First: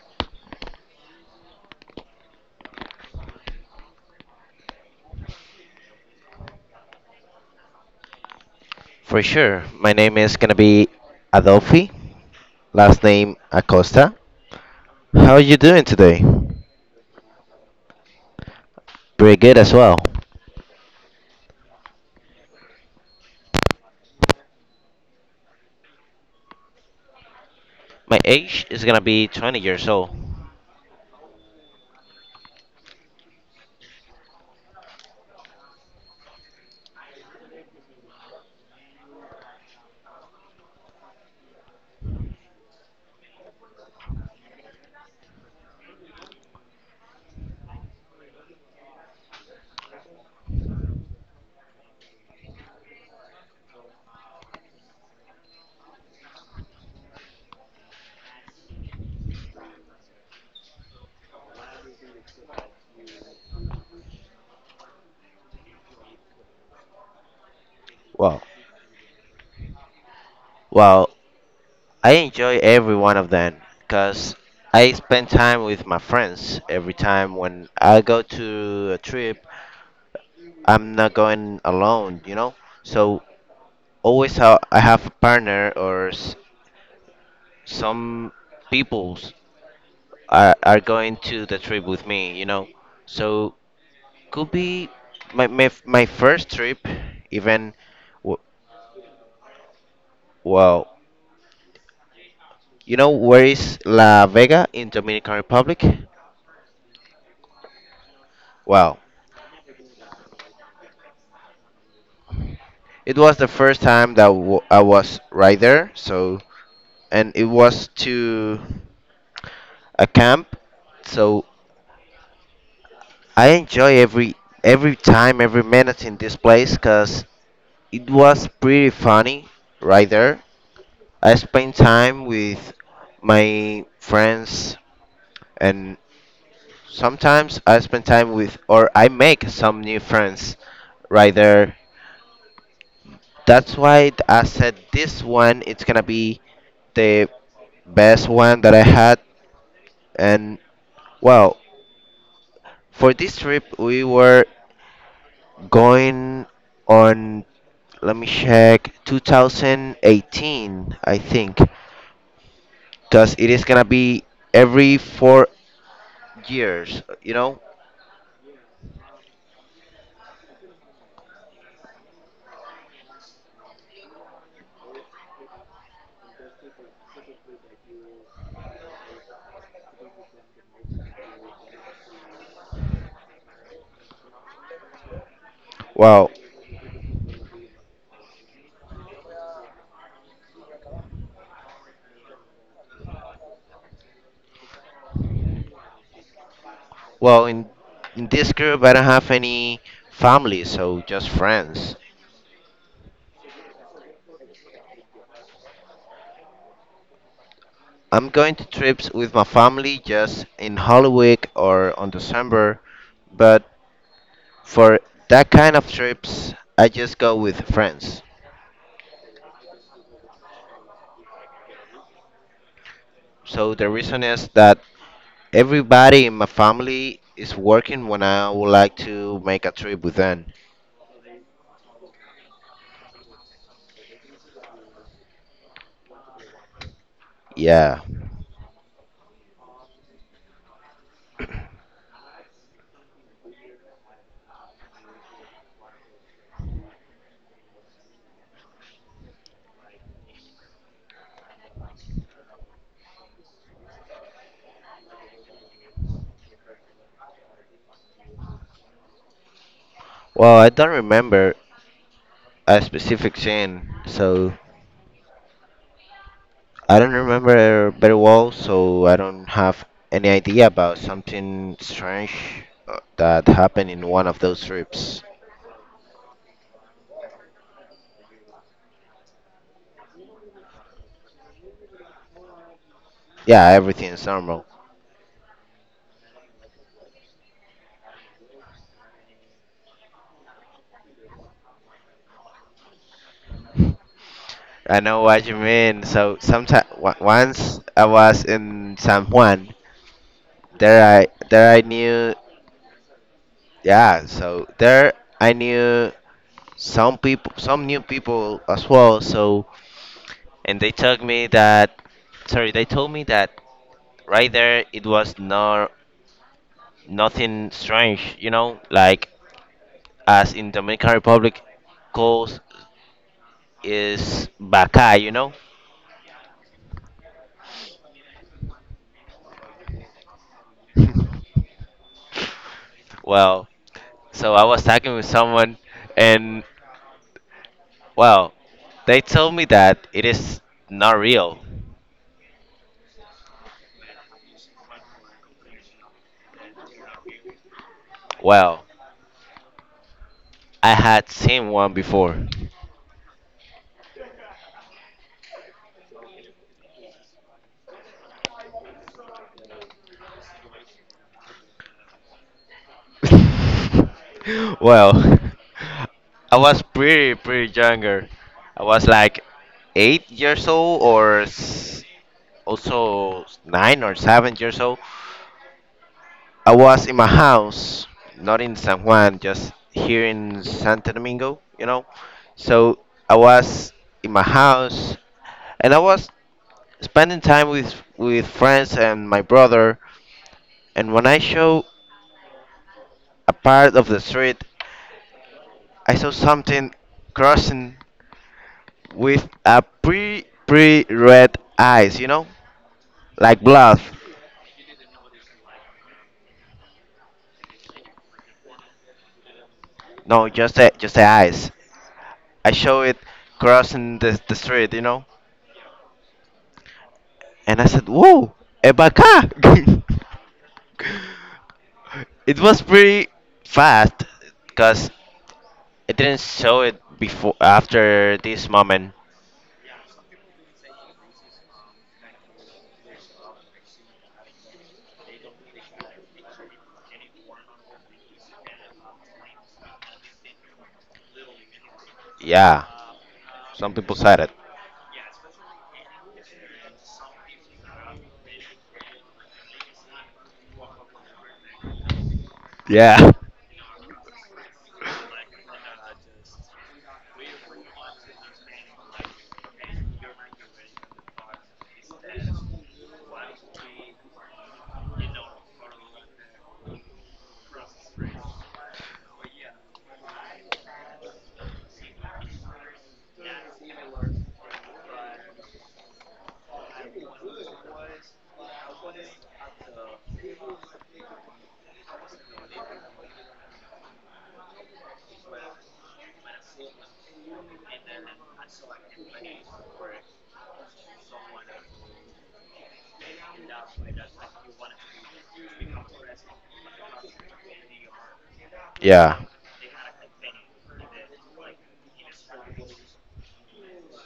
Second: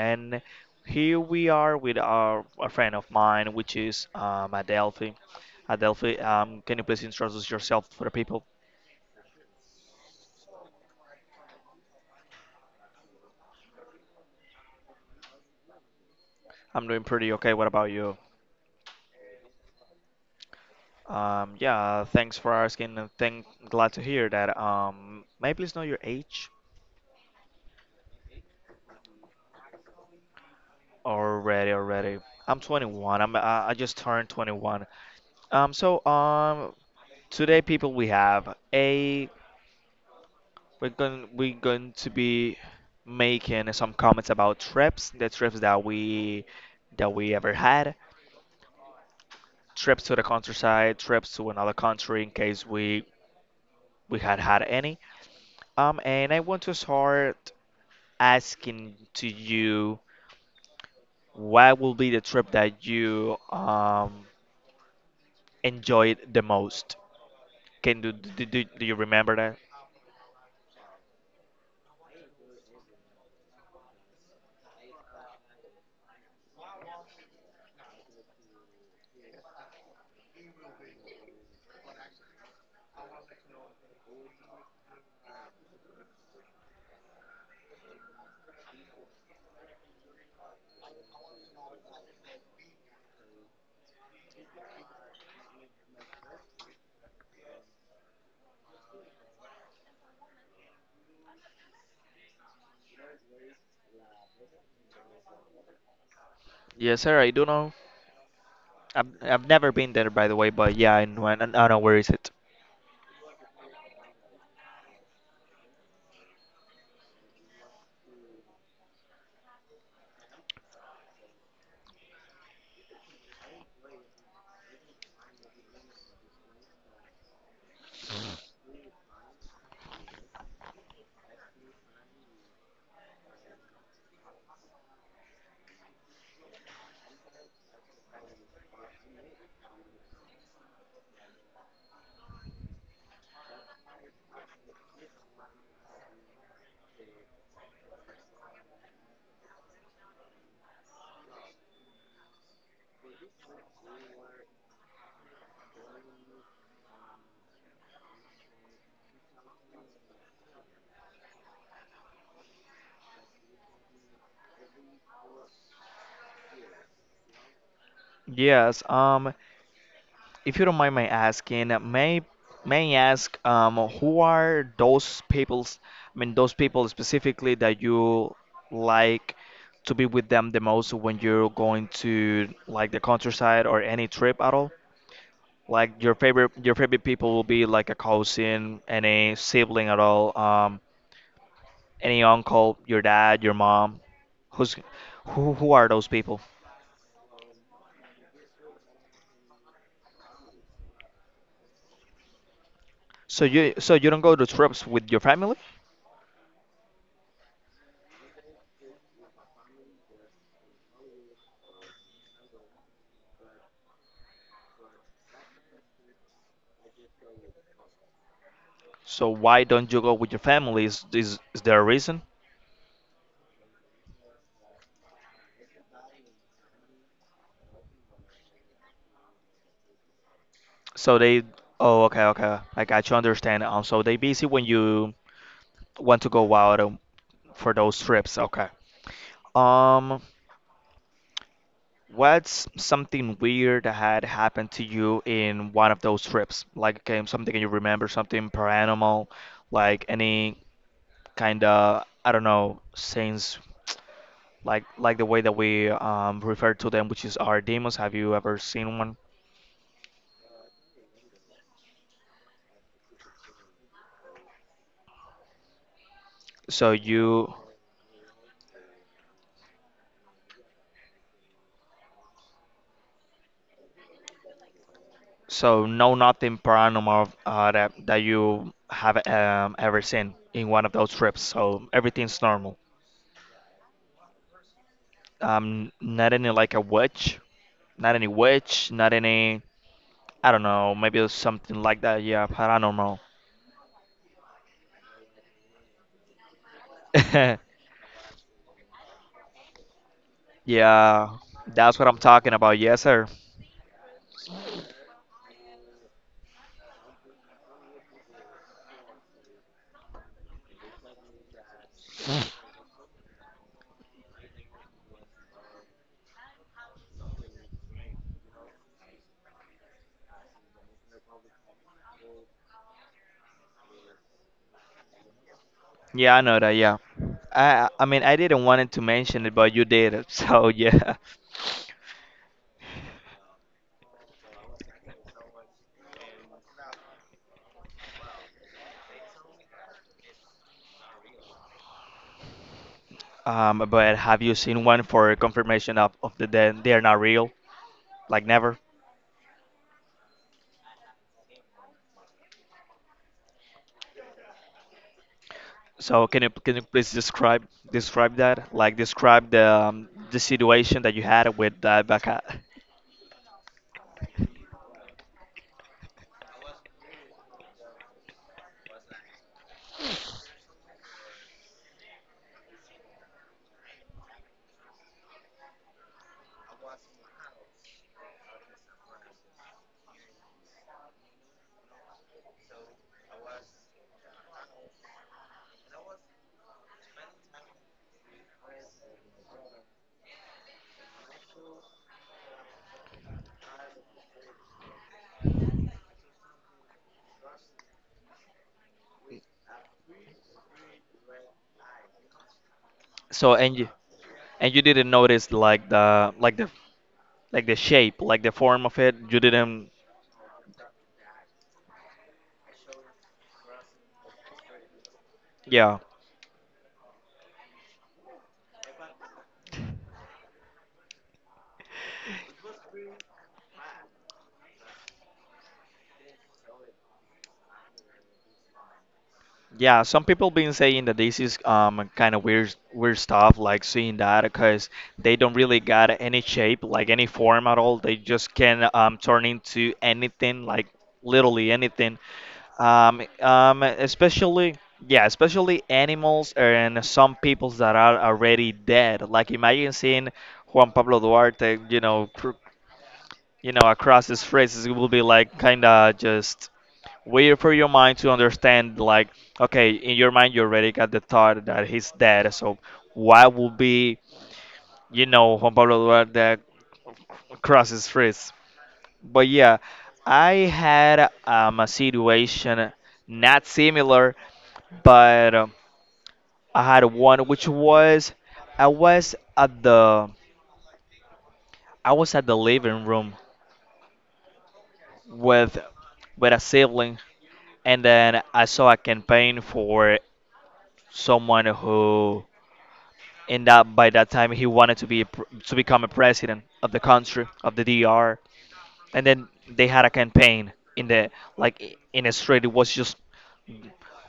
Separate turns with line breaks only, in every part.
and here we are with our a friend of mine, which is Adelphi. Adelphi, can you please introduce yourself for the people?
For sure. My name is gonna be Adolfi, last name Acosta. How are you doing today?
I'm doing pretty okay. What about you?
Pretty good as well.
Yeah, thanks for asking, and thank glad to hear that. May I please know your age?
My age is gonna be 20 years old.
Already, already. I'm 21. I just turned 21. Um, so um, Today people we have a we're going to be making some comments about trips, the trips that we ever had, trips to the countryside, trips to another country in case we had had any. And I want to start asking to you what will be the trip that you enjoyed the most? Can do
Wow.
do, do, do you remember that?
Well, I enjoy every one of them because I spend time with my friends every time when I go to a trip. I'm not going alone, you know? So always I have a partner or some peoples are going to the trip with me, you know. So could be my first trip, even w- well, you know where is La Vega in Dominican Republic?
Yes, sir. I do know.
Well,
I've never been there, by the way, but yeah, I know where is it.
it was the first time that I was right there. So, and it was to a camp. So I enjoy every time, every minute in this place, cause it was pretty funny right there. I spend time with my friends, and sometimes I spend time with or I make some new friends right there. That's why I said this one it's gonna be the best one that I had. And well, for this trip we were going on, let me check, 2018, I think, because it is gonna be every 4 years, you know.
Yes, if you don't mind my asking, may I ask who are those people's, I mean those people specifically that you like to be with them the most when you're going to like the countryside or any trip at all? Like
Wow.
your favorite people will be like a cousin, any sibling at all, any uncle, your dad, your mom. Who's who are those people?
Well, in this group, I don't have any family, so just friends.
So you don't go to trips with your family?
I'm going to trips with my family just in Halloween or on December, but for that kind of trips, I just go with friends.
So why don't you go with your family? Is there a reason?
So the reason is that everybody in my family is working when I would like to make a trip with them.
So they, oh, okay, okay, I got you, understand. So they busy when you want to go out for those
Yeah.
trips. Okay. Um, what's something weird that had happened to you in one of those trips? Like, okay, something you remember, something paranormal, like any kind of, I don't know, saints, like the way that we refer to them, which is our demons. Have you ever seen one?
Well, I don't remember a specific scene, so
So
I don't
you
remember very well, so I don't have any idea about something strange that happened in one of those trips.
So no nothing paranormal that you have ever seen in one of those trips. So everything's normal.
Yeah, everything is normal.
Not any like a witch, not any witch, not any. I don't know. Maybe it's something like that. Yeah, paranormal.
I know what you mean. So sometimes once I was in San Juan, there I
Yeah, that's what I'm
knew,
talking about. Yes, sir.
yeah. So there I knew some people, some new people as well. So and they told me that right there it was not nothing strange, you know, like as in Dominican Republic goes is bacay, you know?
Yeah, I know that. Yeah. I mean I didn't wanted to mention it, but you did. It. So yeah.
Well, so I was talking with someone, and well, they told me that it is not real.
But have you seen one for confirmation of dead? They're not real? Like never?
Well, I had seen one before.
Can you please describe that? Like describe the situation that you had with that baka.
Well, I was pretty pretty younger. I was like 8 years old or also 9 or 7 years old. I was in my house, not in San Juan, just here in Santo Domingo, you know. So I was in my house, and I was spending time with friends and my brother. And when I show a part of the street, I saw something crossing with a pretty pretty red eyes, you know,
So
like
and you
blood.
and you didn't notice like the like the like the shape, like the form of it. You didn't.
No, just the eyes. I show it crossing the street, you know,
Yeah.
and I said, "Whoa, a baka!" It was pretty fast because it didn't show it before after this moment.
Yeah, some people been saying that this is kind of weird stuff like seeing that because they don't really got any shape like any form at all. They just can turn into anything like literally anything.
Yeah, some people said it.
Especially yeah, especially animals and some peoples that are already dead. Like imagine seeing Juan Pablo Duarte, you know, cr
Yeah,
you know, across these phrases, it will be like kind of just way for your mind to understand, like, okay, in your mind, you already got the thought that he's dead. So, what would be, you know, Juan Pablo Duarte across his phrase? But yeah, I had a situation not similar, but I had one which was I was at the I was at the living room with a sibling and then I saw a campaign for someone who, in that by that time, he wanted to become a president of the country of the DR, and
yeah,
then they had a campaign in in a street. It was just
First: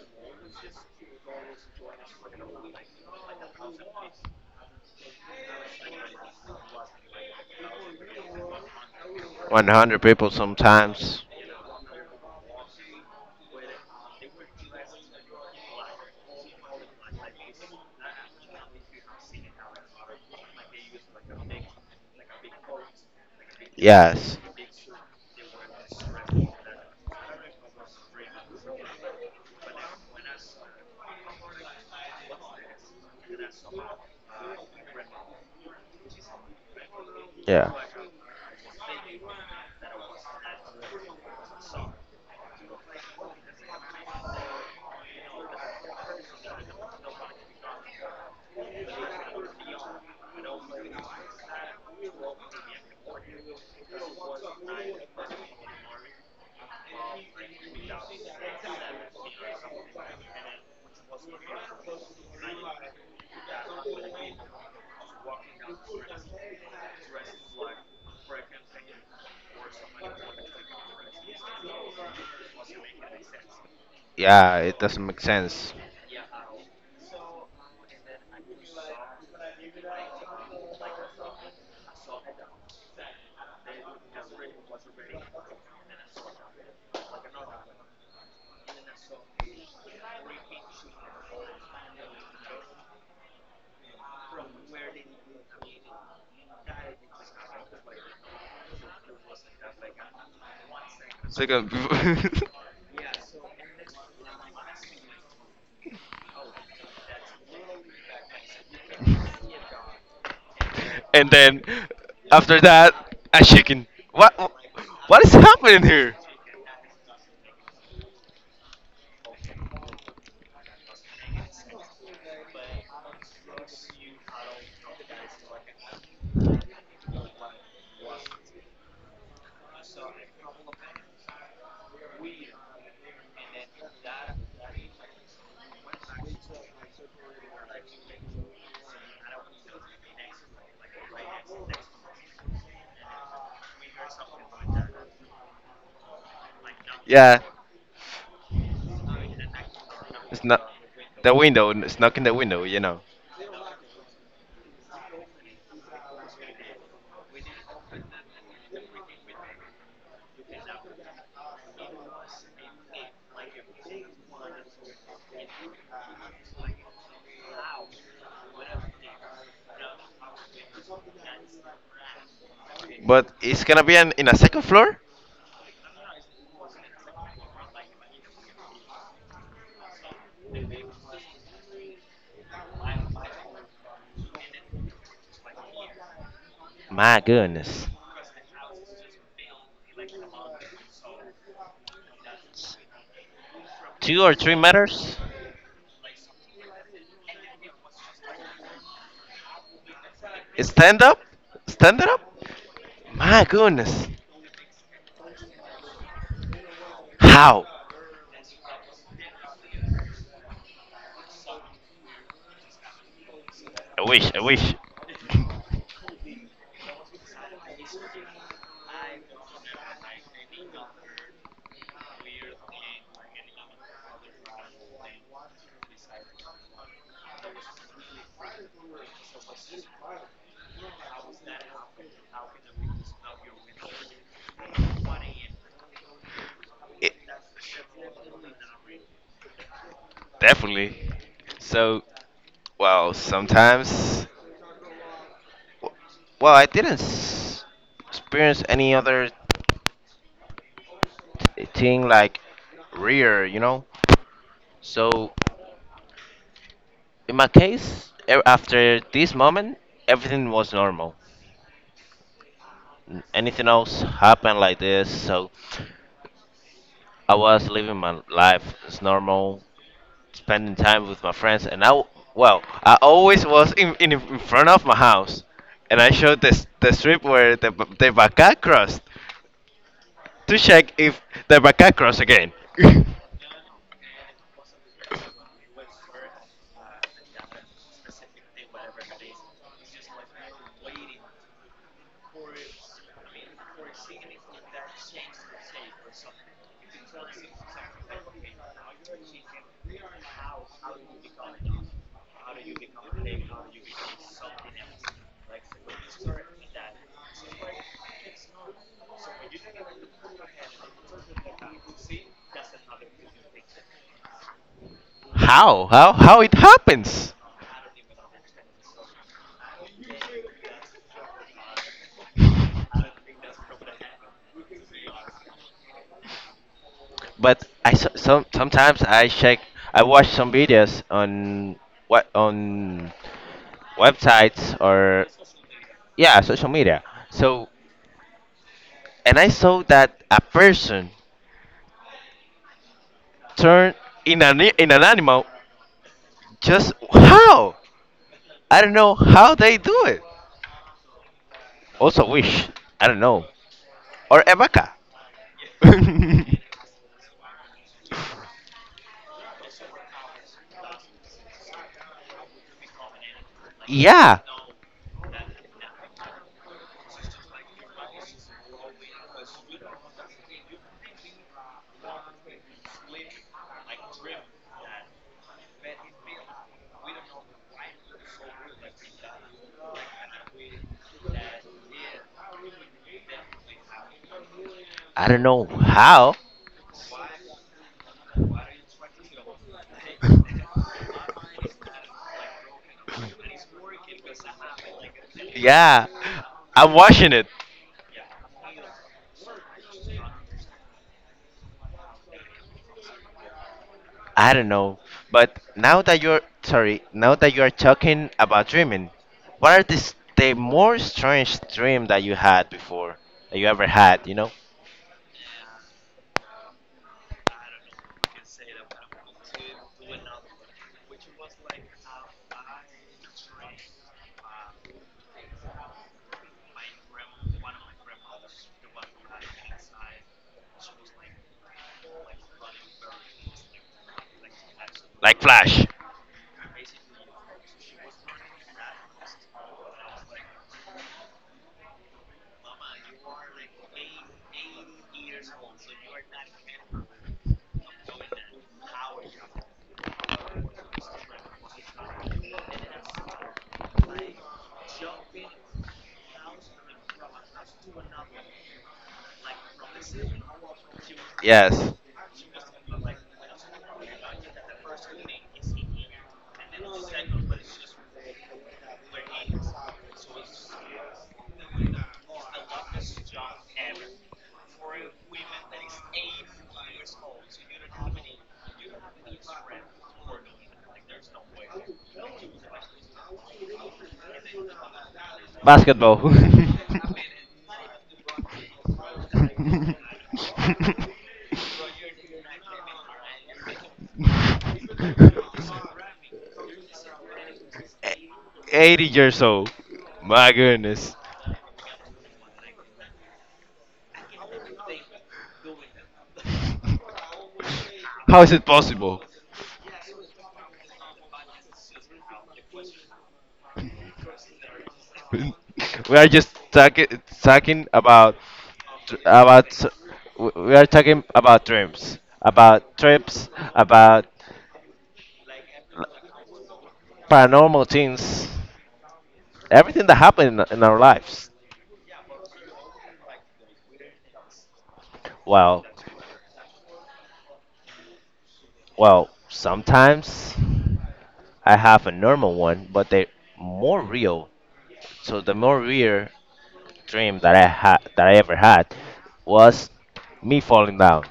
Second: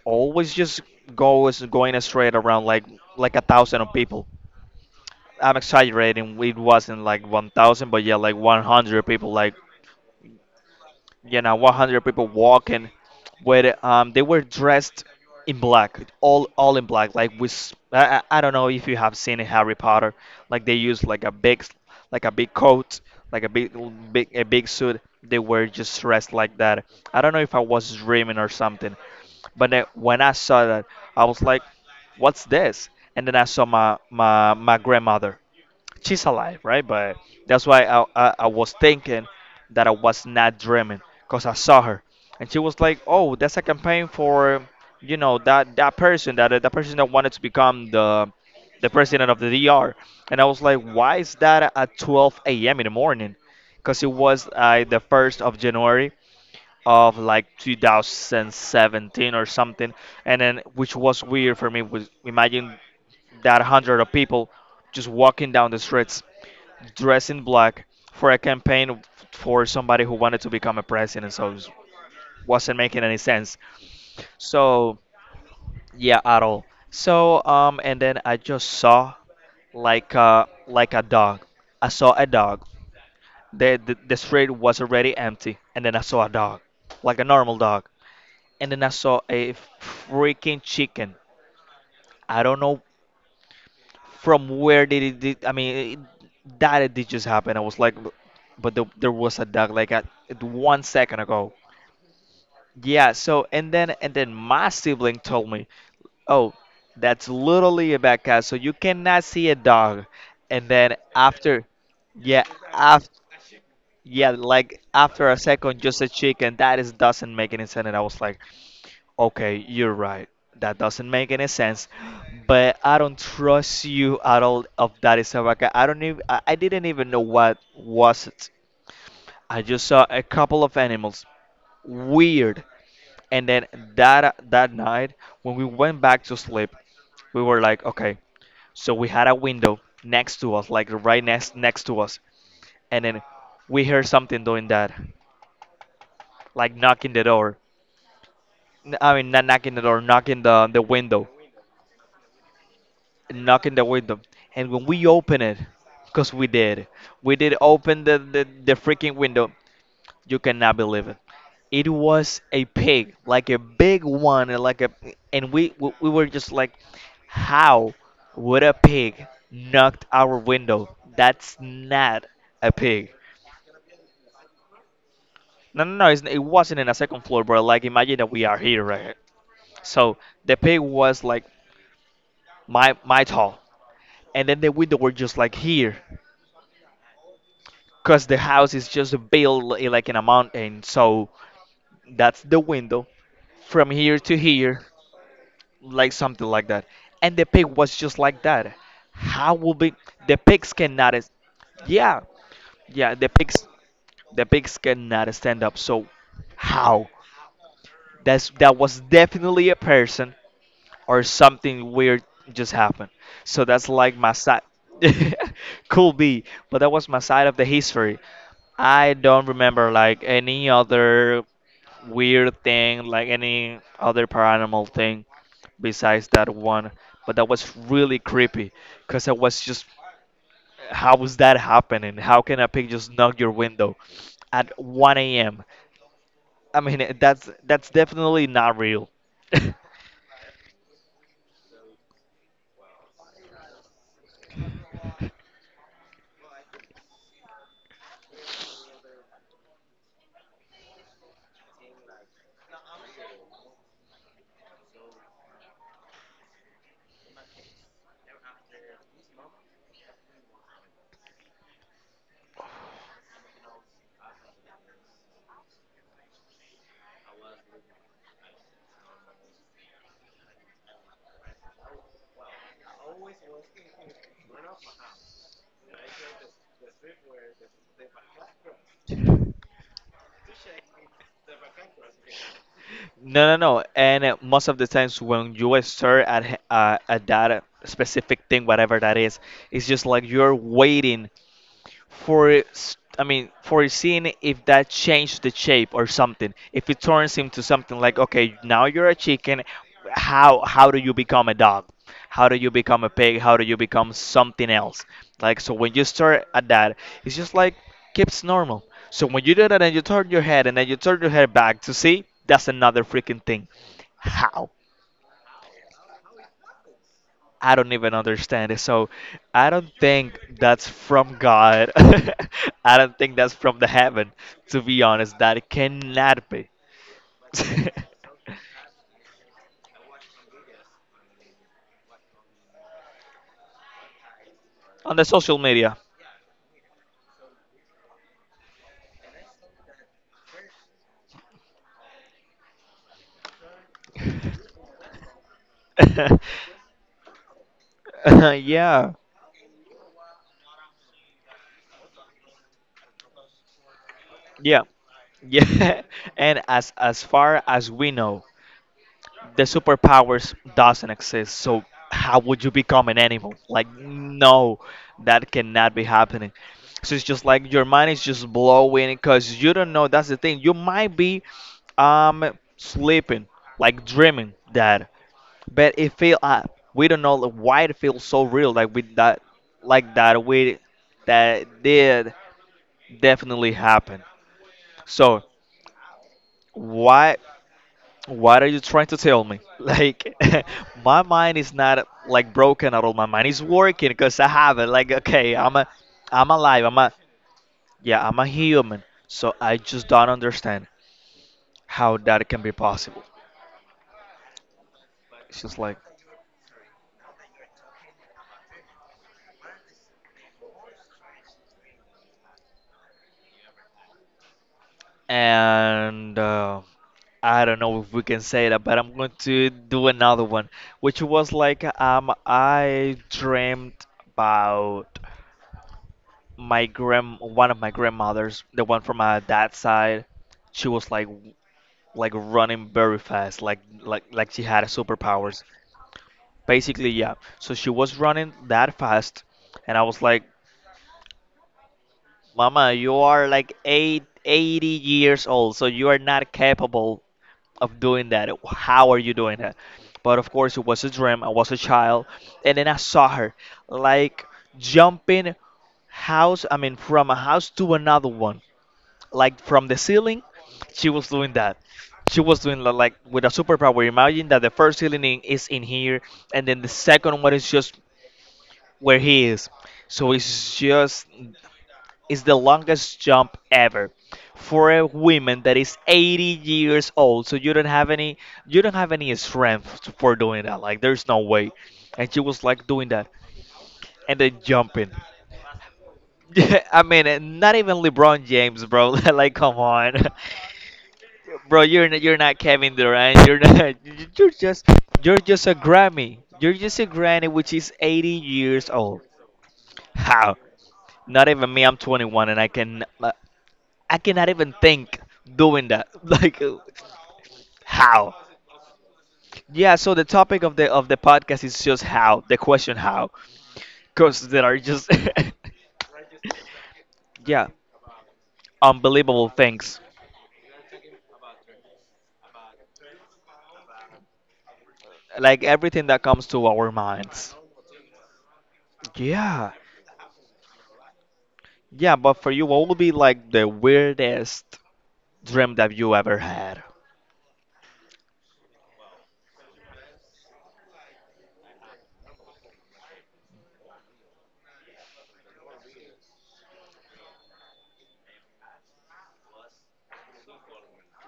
always just goes going straight around like a thousand of people. I'm exaggerating. It wasn't like 1,000, but yeah, like 100 people like
100 people sometimes.
you know 100 people walking with they were dressed in black all in black like I don't know if you have seen in Harry Potter like they used like like a big coat like a big l- big
Yes,
a big suit they were just dressed like that. I don't know if I was dreaming or something, but then when I saw that I was like what's this, and then I saw my grandmother. She's alive, right? But that's
yeah,
why I was thinking that I was not dreaming because I saw her, and she was like, oh, that's a campaign for, you know, that person, that person that wanted to become the president of the DR. And I was like, why is that at 12 a.m. in the morning? Because it was the 1st of January of like 2017 or something. And then, which was weird for me, was imagine that hundred of people just walking down the streets dressed in black for a campaign for somebody who wanted to become a president. So it wasn't making any sense.
yeah. It
So
doesn't make sense.
yeah, at all. So and then I just saw like a dog. I saw a dog. The street was already empty, and then I saw a dog, like a normal dog. And then I saw a freaking chicken. I don't know from where did it. I mean, that it did just happen. I was like, but there was a dog like at one second ago.
Second.
Yeah, so and then my sibling told me, "Oh, that's literally a bad cat. So you cannot see a dog." And then
And then
yeah,
after
after
that, a chicken.
yeah,
What?
like
What
after
is
a second,
happening
just a
here?
chicken. That is doesn't make any sense. And I was like, "Okay, you're right. That doesn't make any sense." But I don't trust you at all of that is a bad cat. I don't even. I didn't even know what was it. I just saw a couple of animals. Weird. And then that night, when we went back to sleep, we were like, okay. So we had a window next to us, like right next to us, and then we heard something doing that, like knocking the
Yeah,
door. I mean, not knocking the door,
it's
knocking
not
the window,
the window. It's knocking the window, you know.
knocking the window. And when we open it, because we did open the freaking window. You cannot believe it. It was a pig, like a big one, and like a, and we were just like, how would a pig knocked our window? That's not a pig.
But it's gonna be an, in a second floor.
No, no, no, it's, it wasn't in a second floor, bro. Like imagine that we are here, right? So the pig was like my tall, and then the window were just like here,
My goodness.
cause the house is just like in a mountain. So that's the window from
Two
here
or
to
three
here.
meters?
Like something like that. And the pig was just like that. How will be the pigs
Stand
cannot
up?
is
Stand it up?
yeah, yeah,
My goodness.
the pigs cannot stand up. So how?
How?
That's that was definitely a person or something weird just happened. So that's
I
like
wish,
my
I
side
wish.
could be, but that was my side of the history. I don't remember like any other weird thing, like any other paranormal thing besides that one, but that was really creepy because I was just, how was that happening? How can a pig just knock your window at 1 a.m.? I
It,
mean, that's definitely not real.
definitely. So, well, sometimes. Well, I didn't experience any other thing like rear, you know? So, in my case, after this moment, everything was normal. Anything else happened like this, so I was living my life as normal, spending time with my friends, and I always was in front of my house, and I showed this the strip where the vaca crossed to check if the vaca crossed again.
No, no, no. And most of the times when you at that specific thing, whatever that is, it's just like you're waiting I mean for seeing if that changed the shape or something. If it turns into something like okay, now you're a chicken, how do you become a dog? How do you become a pig? How do you become something else? Like so when you start at that, it's just like keeps normal. So when you do that and you turn your head and then you turn your head back to see, that's another freaking thing. How?
How how it happens?
I don't even understand it. So I don't think that's from God. I don't think that's from the heaven. To be honest, that cannot be.
But sometimes I watch some videos on what on websites
On
or
the social media.
yeah, social media. So and I saw that a person turned in an animal, just how I don't know
yeah.
how they do it. Also, Wish. I don't know. Or
Yeah.
Emeka.
Yeah. And as far as we know, the superpowers doesn't exist, so how would you become an animal? Like,
Yeah.
no, that cannot be happening. So it's just like your mind is just blowing because you don't know. That's the thing, you might be um sleeping, like dreaming that, but it feel we don't know, like, why it feels so real. Like with that, like that we that did definitely happen,
I don't
so
know how.
why? What are you trying to tell me? Like, my mind is not like broken at all. My mind is working because I have it. Like, okay,
Yeah.
I'm alive.
I'm watching it.
Yeah, I'm a human. So I just don't understand how that can be possible.
I don't know. But
It's just like,
now that you are talking about dreaming, what are this the more strange dream that you had before that you ever had? You know,
and I don't know if we can say that, but I'm going to do another one, which was like, I dreamt about one of my grandmothers, the one from my dad's side. She was like running very fast, like she had
like
superpowers.
Flash.
Basically, yeah. So she was running that fast, and I was like, "Mama, you are like eight, 80 years old, so you are not capable of doing that. How are you doing that?" But of course, it was a dream. I was a child, and then I saw her like jumping house. I mean, from a house to another one. Like from the ceiling, she was doing that.
Yes.
She was doing like with a superpower. Imagine that the first ceiling is in here, and then the second one is just where he is. So it's just, it's the longest jump ever for a woman that is 80 years old. So you don't have any, you don't have any strength for doing that. Like, there's no way. And she was like doing that and then jumping.
Basketball.
I mean, not even LeBron James, bro. Like, come on. Bro, you're not Kevin Durant. You're not. You're just, you're just a Grammy. You're just a granny which is 80 years
80
old.
years old. My
How?
goodness.
Not even me. I'm 21, and I can, I cannot even think doing that. Like, how?
How is it possible?
Yeah. So the topic of the podcast is just how. The question, how? Cause there are just
We are just
yeah,
talking
unbelievable
about
things,
we are talking about dreams, about trips, about
like everything that comes to our minds.
paranormal things,
Yeah.
everything that happened in our lives.
Yeah, but for you, what would be like the weirdest dream
Well,
that you ever had?
well, sometimes I have a normal one, but they're more real. So the more real dream that I had that I ever had was me falling down.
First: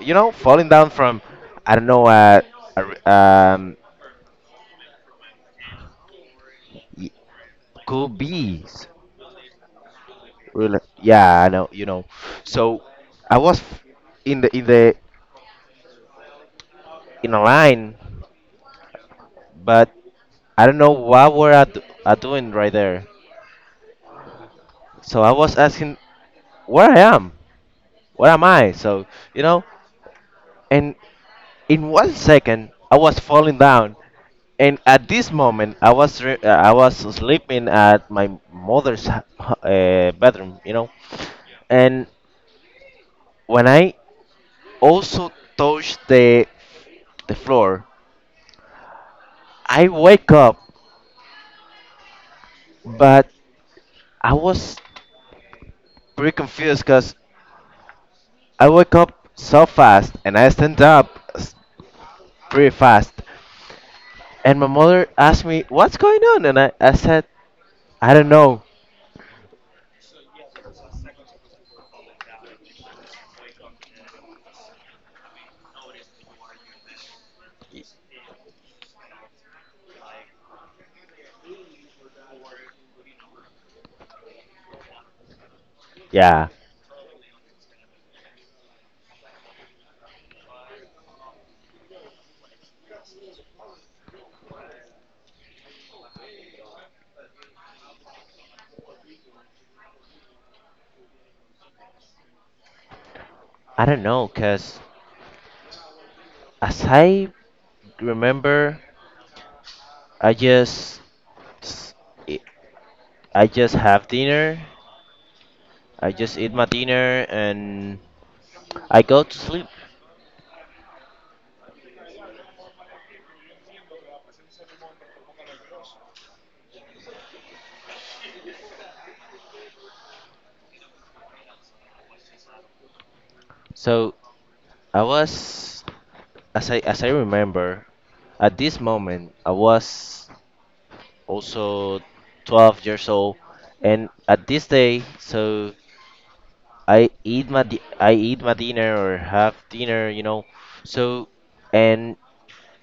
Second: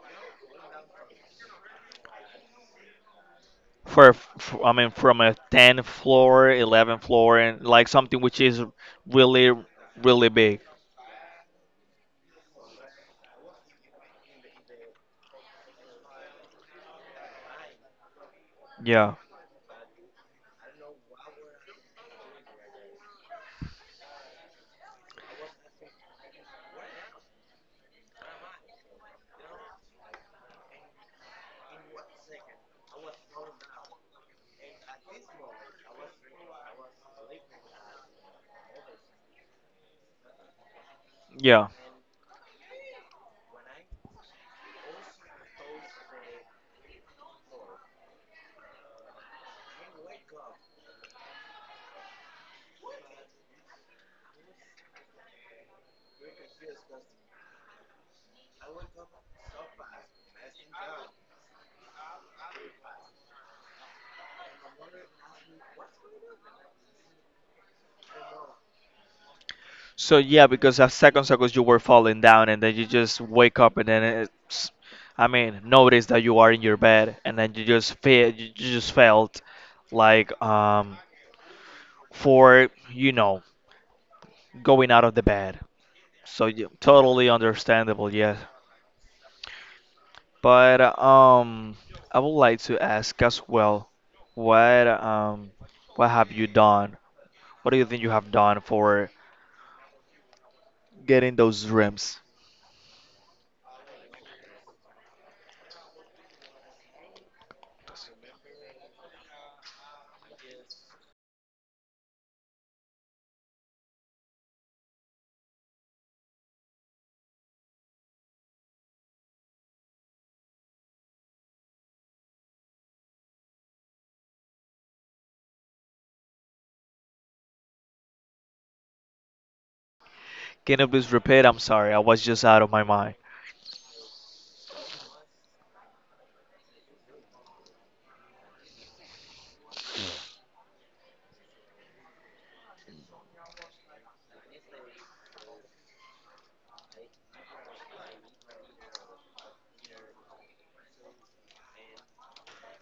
You know, falling down from I don't know, a r- um
For I mean, from a 10th floor, 11th
y-
floor, and like
could
something which
be
is really, really big.
really, yeah, I know, you know. So I was in the in the in a line,
Yeah,
but I don't know what were I doing right there. So I was asking where I am, where am I? So, you know, and in one second I was falling down. And at this moment, I was I was sleeping at my mother's bedroom, you know.
yeah.
And when I also touched the floor, I wake up, but I was pretty confused because I wake up so fast and I stand up pretty fast. And my mother asked me, "What's going on?" And I said, "I don't know."
So yeah, because at second circles you were falling down, and then you just wake up, and then it's, I mean, notice that you are in your bed, and then you just feel, you just felt like for you know going out of the bed.
Yeah,
So yeah, totally understandable. Yeah. But I would like to ask as well, what um, what have you done? What do you think you have done for getting those dreams?
I don't know, cause as I remember, I just s- i- I just have dinner. I just eat my dinner and I go to sleep.
Can you please repeat? I'm sorry, I was just out of my mind.
So I was, as I remember, at this moment I was also 12 years old, and at this day, so I eat my dinner or have dinner, you know. So, and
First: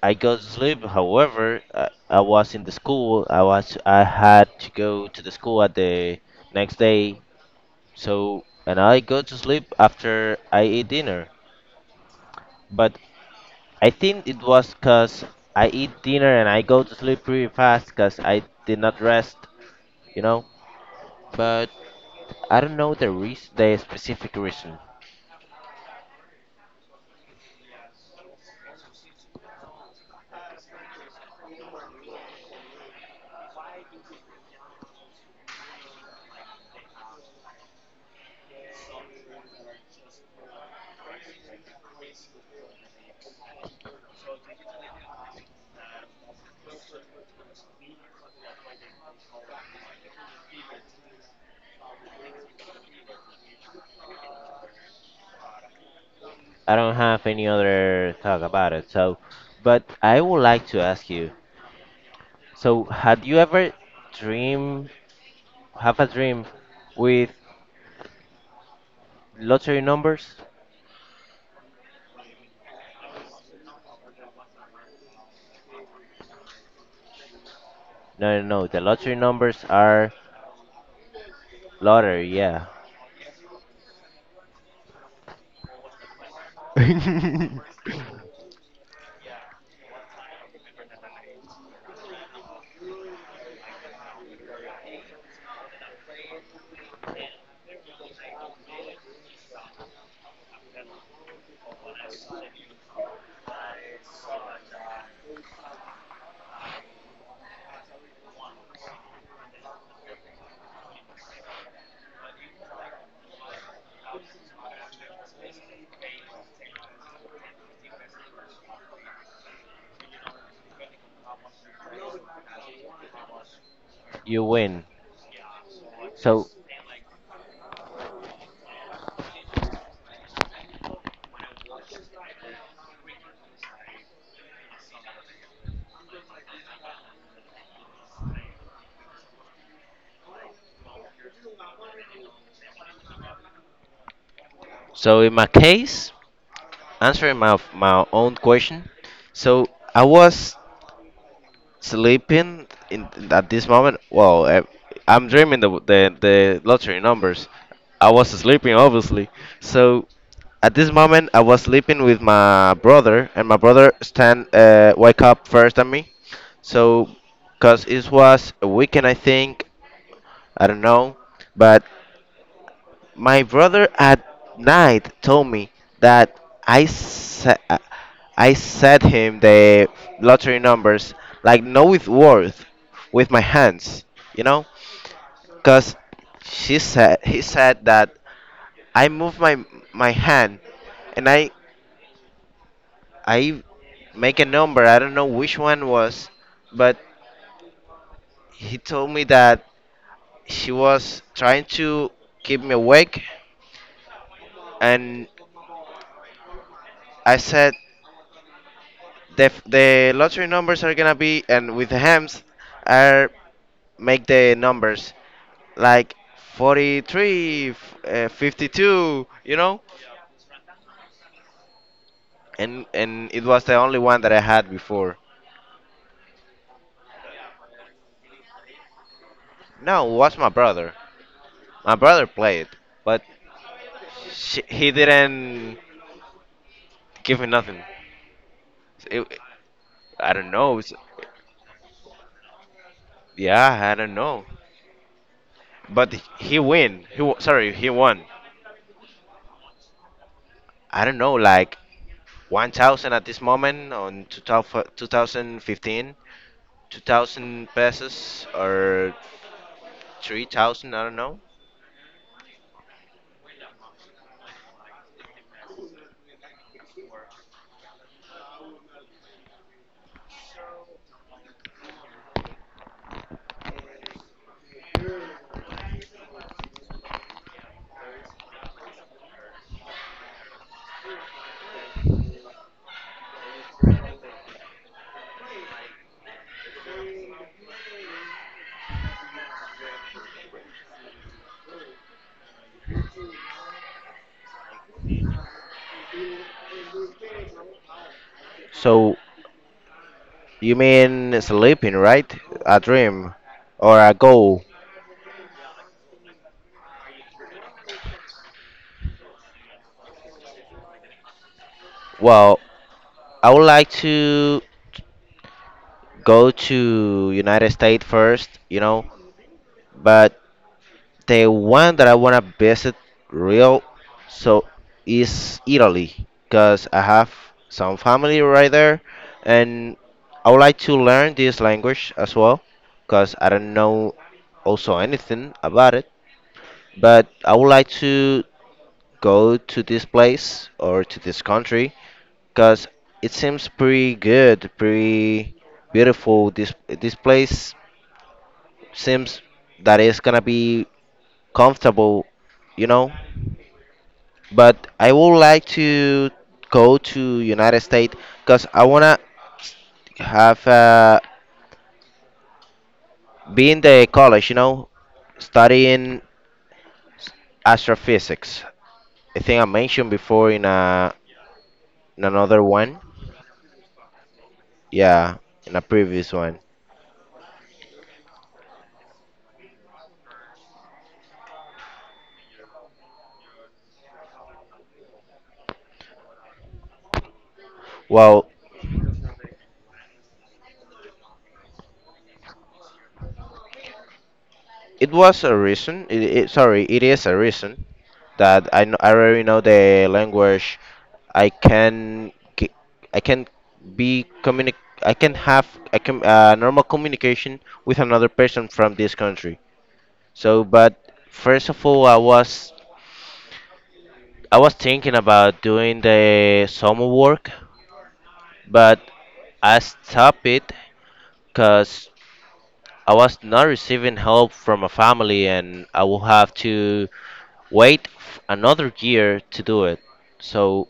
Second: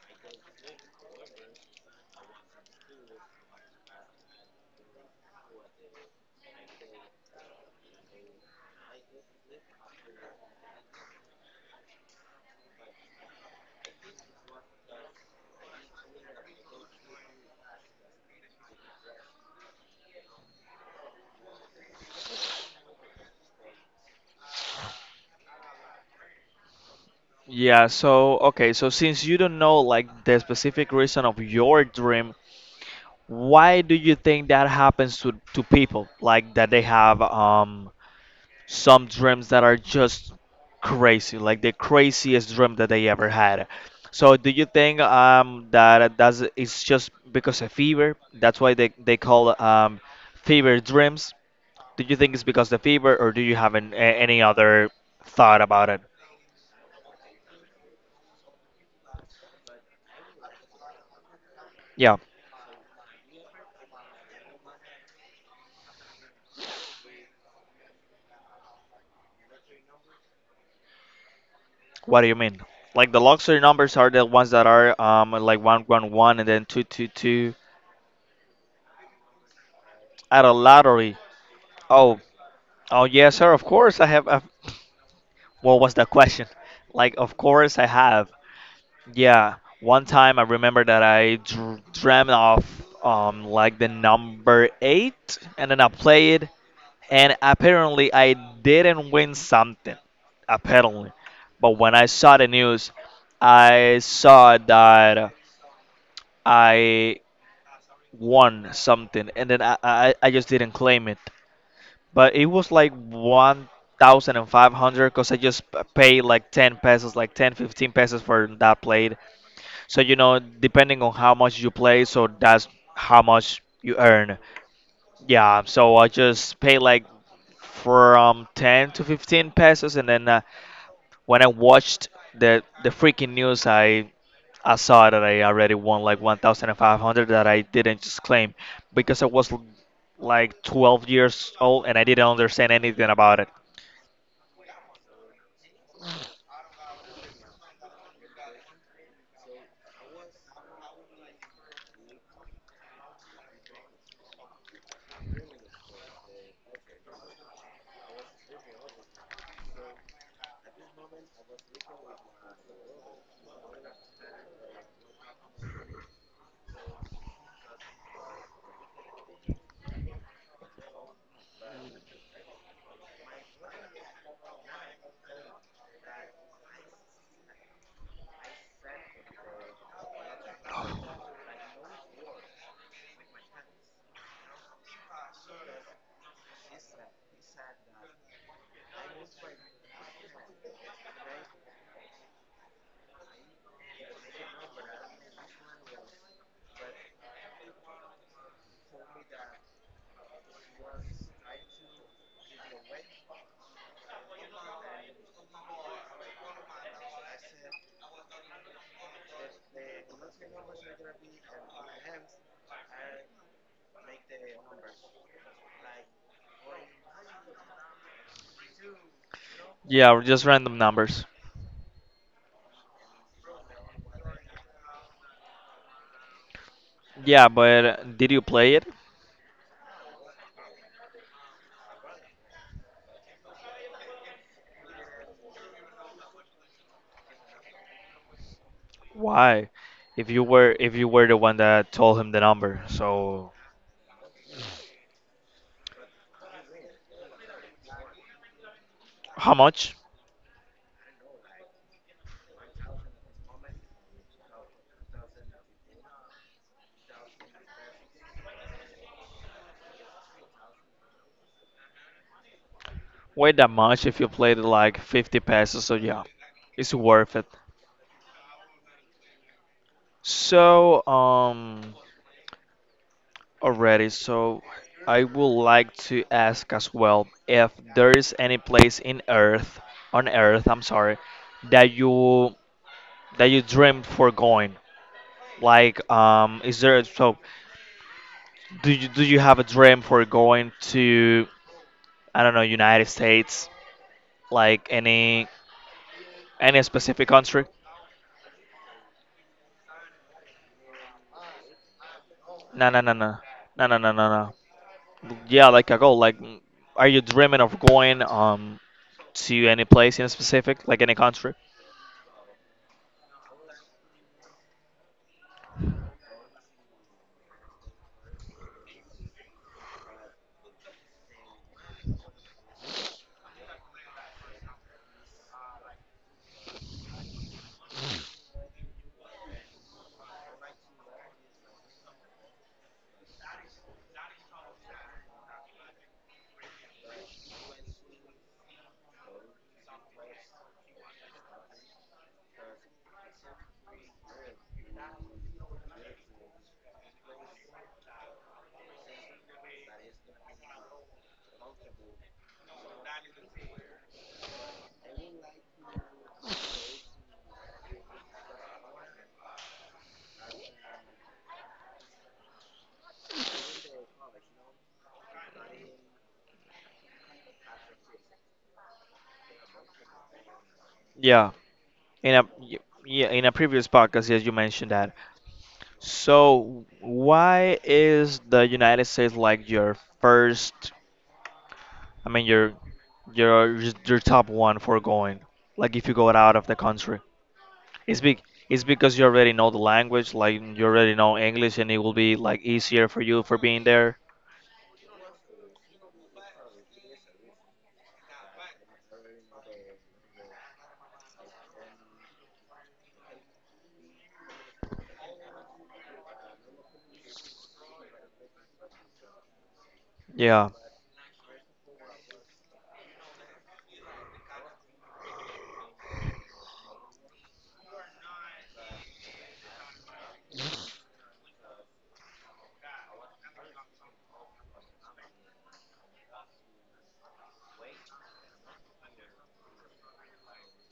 I go to sleep. However, I was in the school. I had to go to the school at the next day. So, and I go to sleep after I eat dinner. But I think it was because I eat dinner and I go to sleep pretty fast because I did not rest, you know? But I don't know the reason, the specific reason.
Yeah, so okay, so since you don't know like the specific reason of your dream, why do you think that happens to people? Like, that they have some dreams that are just crazy, like the craziest dream that they ever had. So, do you think that that's it's just because of fever? That's why they call fever dreams. Do you think it's because the fever, or do you have any other thought about it?
I don't have any other talk about it. So, but I would like to ask you.
Yeah,
So, had you ever dream, have a dream with lottery numbers?
what do you mean? Like the luxury numbers are the ones that are like one one one and then two two two
No, no, no. The lottery numbers are
at a lottery. Oh,
lottery, yeah.
oh yes, sir. Of course I have. I What was the question? Like, of course I have. Yeah, one time I remember that I dreamt of like the number eight, and then I played, and apparently I didn't win something, apparently. But when I saw the news, I saw that I won something, and then I just didn't claim it. But it was like 1,500, cause I just paid like ten pesos, like 10, 15 pesos for that plate, so you know, depending on how much you play, so that's how much you earn.
You win.
Yeah, so I
So,
just pay like from 10 to 15 pesos, and then when I watched the freaking news, I saw that I already won like 1,500 that I didn't just claim because I was like 12 years old and I didn't understand anything about it.
in my case, answering my own question, so I was sleeping in at this moment. Well, I'm dreaming the lottery numbers. I was sleeping, obviously. So at this moment, I was sleeping with my brother, and my brother stand wake up first than me. So, cause it was a weekend, I think. I don't know, but my brother at night told me that I sa- uh, I said him the lottery numbers like no with worth with my hands, you know? Cause she said he said that I move my hand and I make a number. I don't know which one was, but he told me that she was trying to keep me awake, and I said the the lottery numbers are gonna be and with the hams are make the numbers like 43, 52, you know.
Yeah, just random numbers.
And it was the only one that I had before.
Yeah, but did you play it?
No, it was my brother. My brother played, but sh he didn't give me nothing. It,
Why?
I don't know.
If you were the one that told him the number, so
Yeah, I don't know. But he win. He wa- sorry, he won.
how much?
I don't know, like 1,000 at this moment on 2000 2015. 2,000 pesos or 3,000, I don't know.
Way that much if you played like 50 passes, so yeah, it's worth it. So already, so I would like to ask as well if there is any place in Earth, on Earth, I'm sorry, that you, that you dreamed for going. Like, is there, so do you have a dream for going to, I don't know, United States? Like any specific country?
So you mean sleeping, right? A
No, no, no,
dream
no, no, no,
or
no,
a
no,
goal?
no. Yeah, like a goal. Like, mm, are you dreaming of going to any place in specific, like any country?
Well, I would like to go to United States first, you know, but the one that I wanna visit real so is Italy, cause I have some family right there, and I would like to learn this language as well, cause I don't know also anything about it. But I would like to go to this place or to this country, cause it seems pretty good, pretty beautiful. This place seems that it's gonna be comfortable, you know. But I would like to go to United States because I wanna have be in the college, you know, studying astrophysics. I think I mentioned before
Yeah,
in
in a
another
y-
one,
yeah, in a previous podcast, yes, you mentioned that.
yeah, in a previous one.
So why is the United States like your first? I mean, your your top one for going. Like if you go out of the country. It's be
Well,
it's because you already know the language, like you already know English, and it will be like easier for you for being there.
it was a reason. It is a reason that I already know the language. I can I can be communic have I can normal communication with another person from this country. So,
Yeah,
but first of all, I was thinking about doing the summer work, but I stopped it because I was not receiving help from a family, and I will have to wait another year to do it. So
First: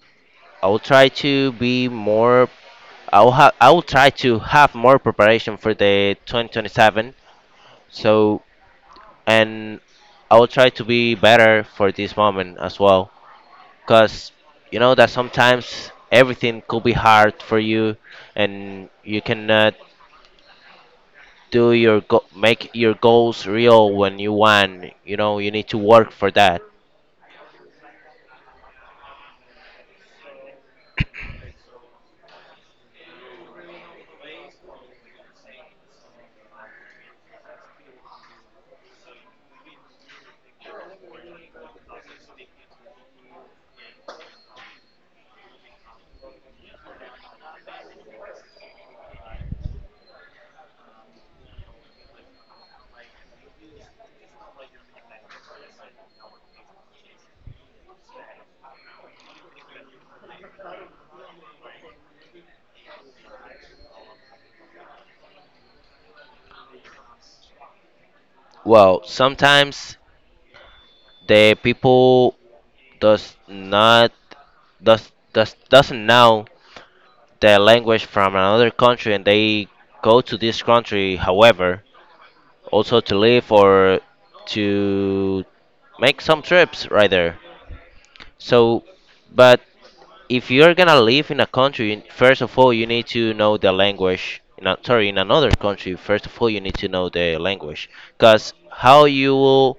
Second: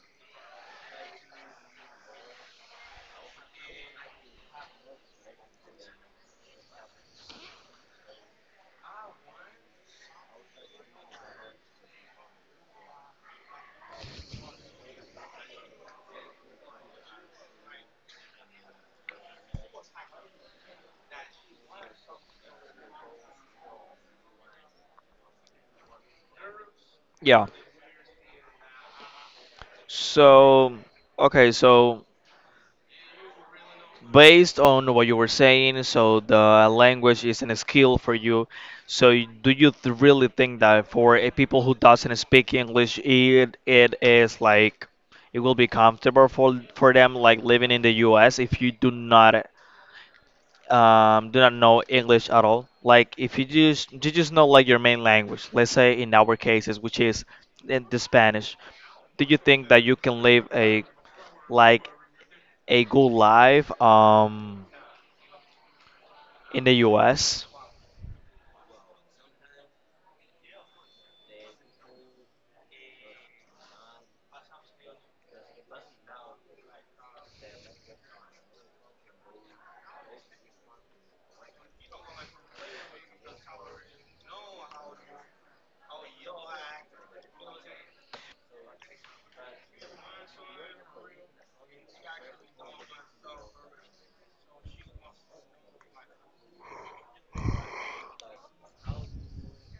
I will try to be more. I will have. I will try to have more preparation for the 2027. So and I will try to be better for this moment as well. Cause you know that sometimes everything could be hard for you, and you cannot do your make your goals real when you want. You know you need to work for that.
yeah. So, okay, so based on what you were saying, so the language is a skill for you. So, do you th really think that for a people who doesn't speak English, it is like, it will be comfortable for them, like living in the U.S. if you do not do not know English at all? Like if you just, you just know like your main language, let's say in our cases, which is in the Spanish, do you think that you can live a, like a good life in the U.S.?
Well, sometimes the people does not does does doesn't know the language from another country, and they go to this country, however, also to live or to make some trips right there. So, but if you're gonna live in a country, first of all, you need to know the language. In another country, first of all, you need to know the language, because how you will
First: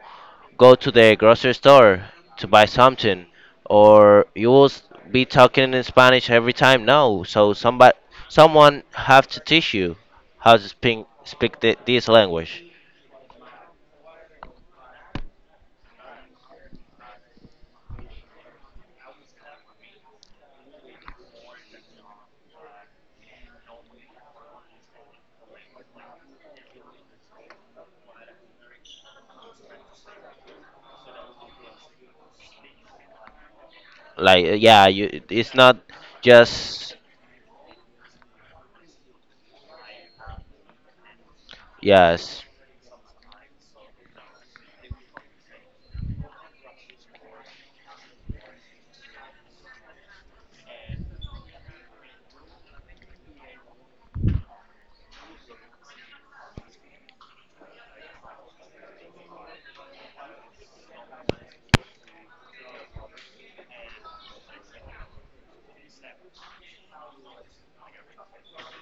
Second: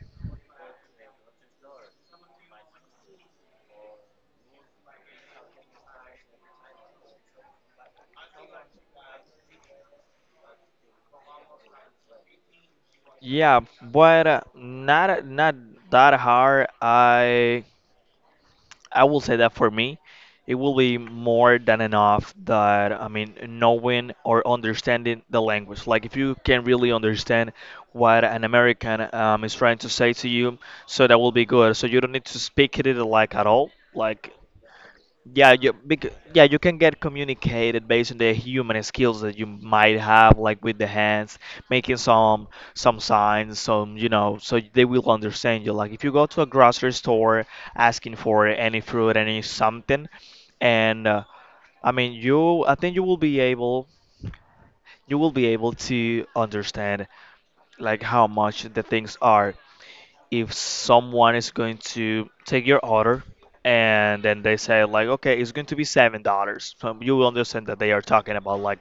go to the grocery store to buy something, or you will be talking in Spanish every time. No, so someone have to teach you how to speak this language.
Yeah, but not, not that hard. I will say that for me, it will be more than enough that, I mean, knowing or understanding the language. Like, if you can really understand what an American, is trying to say to you, so that will be good. So you don't need to speak it like at all. Like,
Like, yeah,
yeah,
it's
you
not
bec yeah, you can
just,
get communicated based on the human skills that you might have, like with the hands, making
yes,
some signs, some, you know, so they will understand you. Like if you go to a grocery store asking for any fruit, any something, and I mean I think you will be able, you will be able to understand like how much the things are, if someone is going to take your order and then they say like, okay, it's going to be $7. So you will understand that they are talking about like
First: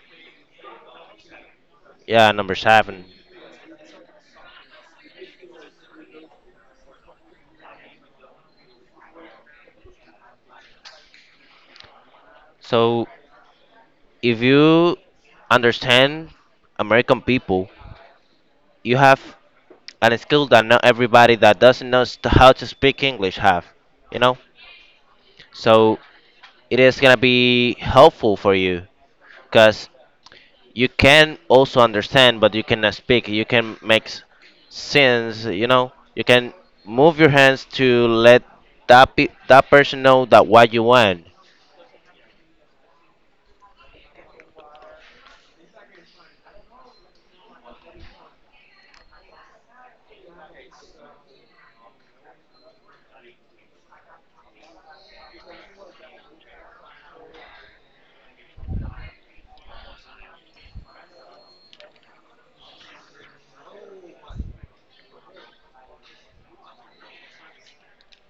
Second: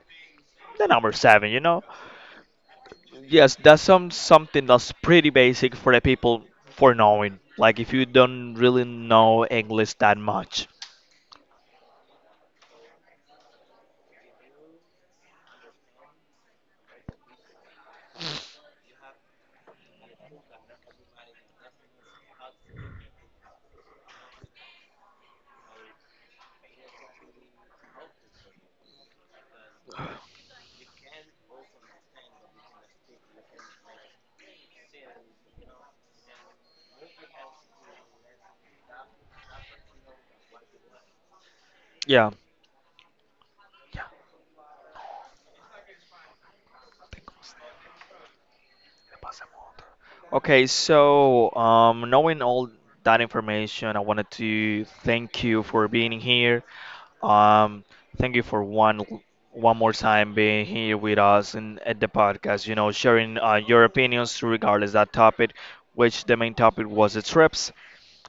the number seven, you know.
yeah. Number seven.
Yes, that's some, something that's pretty basic for the people for knowing, like if you don't really know English that much.
So if you understand American people, you have an skill that not everybody that doesn't know how to speak English have. You know, so it is gonna be helpful for you, because you can also understand, but you cannot speak. You can make sense. You know, you can move your hands to let that person know that what you want.
Yeah, okay, so knowing all that information, I wanted to thank you for being here. Um, thank you for one more time being here with us and at the podcast. You know, sharing your opinions regardless that topic, which the main topic was the trips.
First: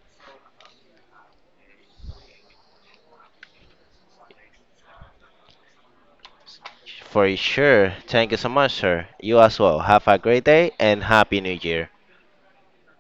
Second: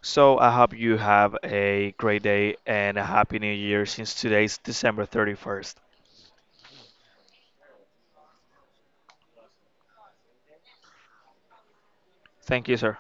So I hope you have a great day and a happy new year, since today's December 31st.
For sure. Thank you so much, sir. You as well. Have a great day and happy New Year.
Thank you, sir.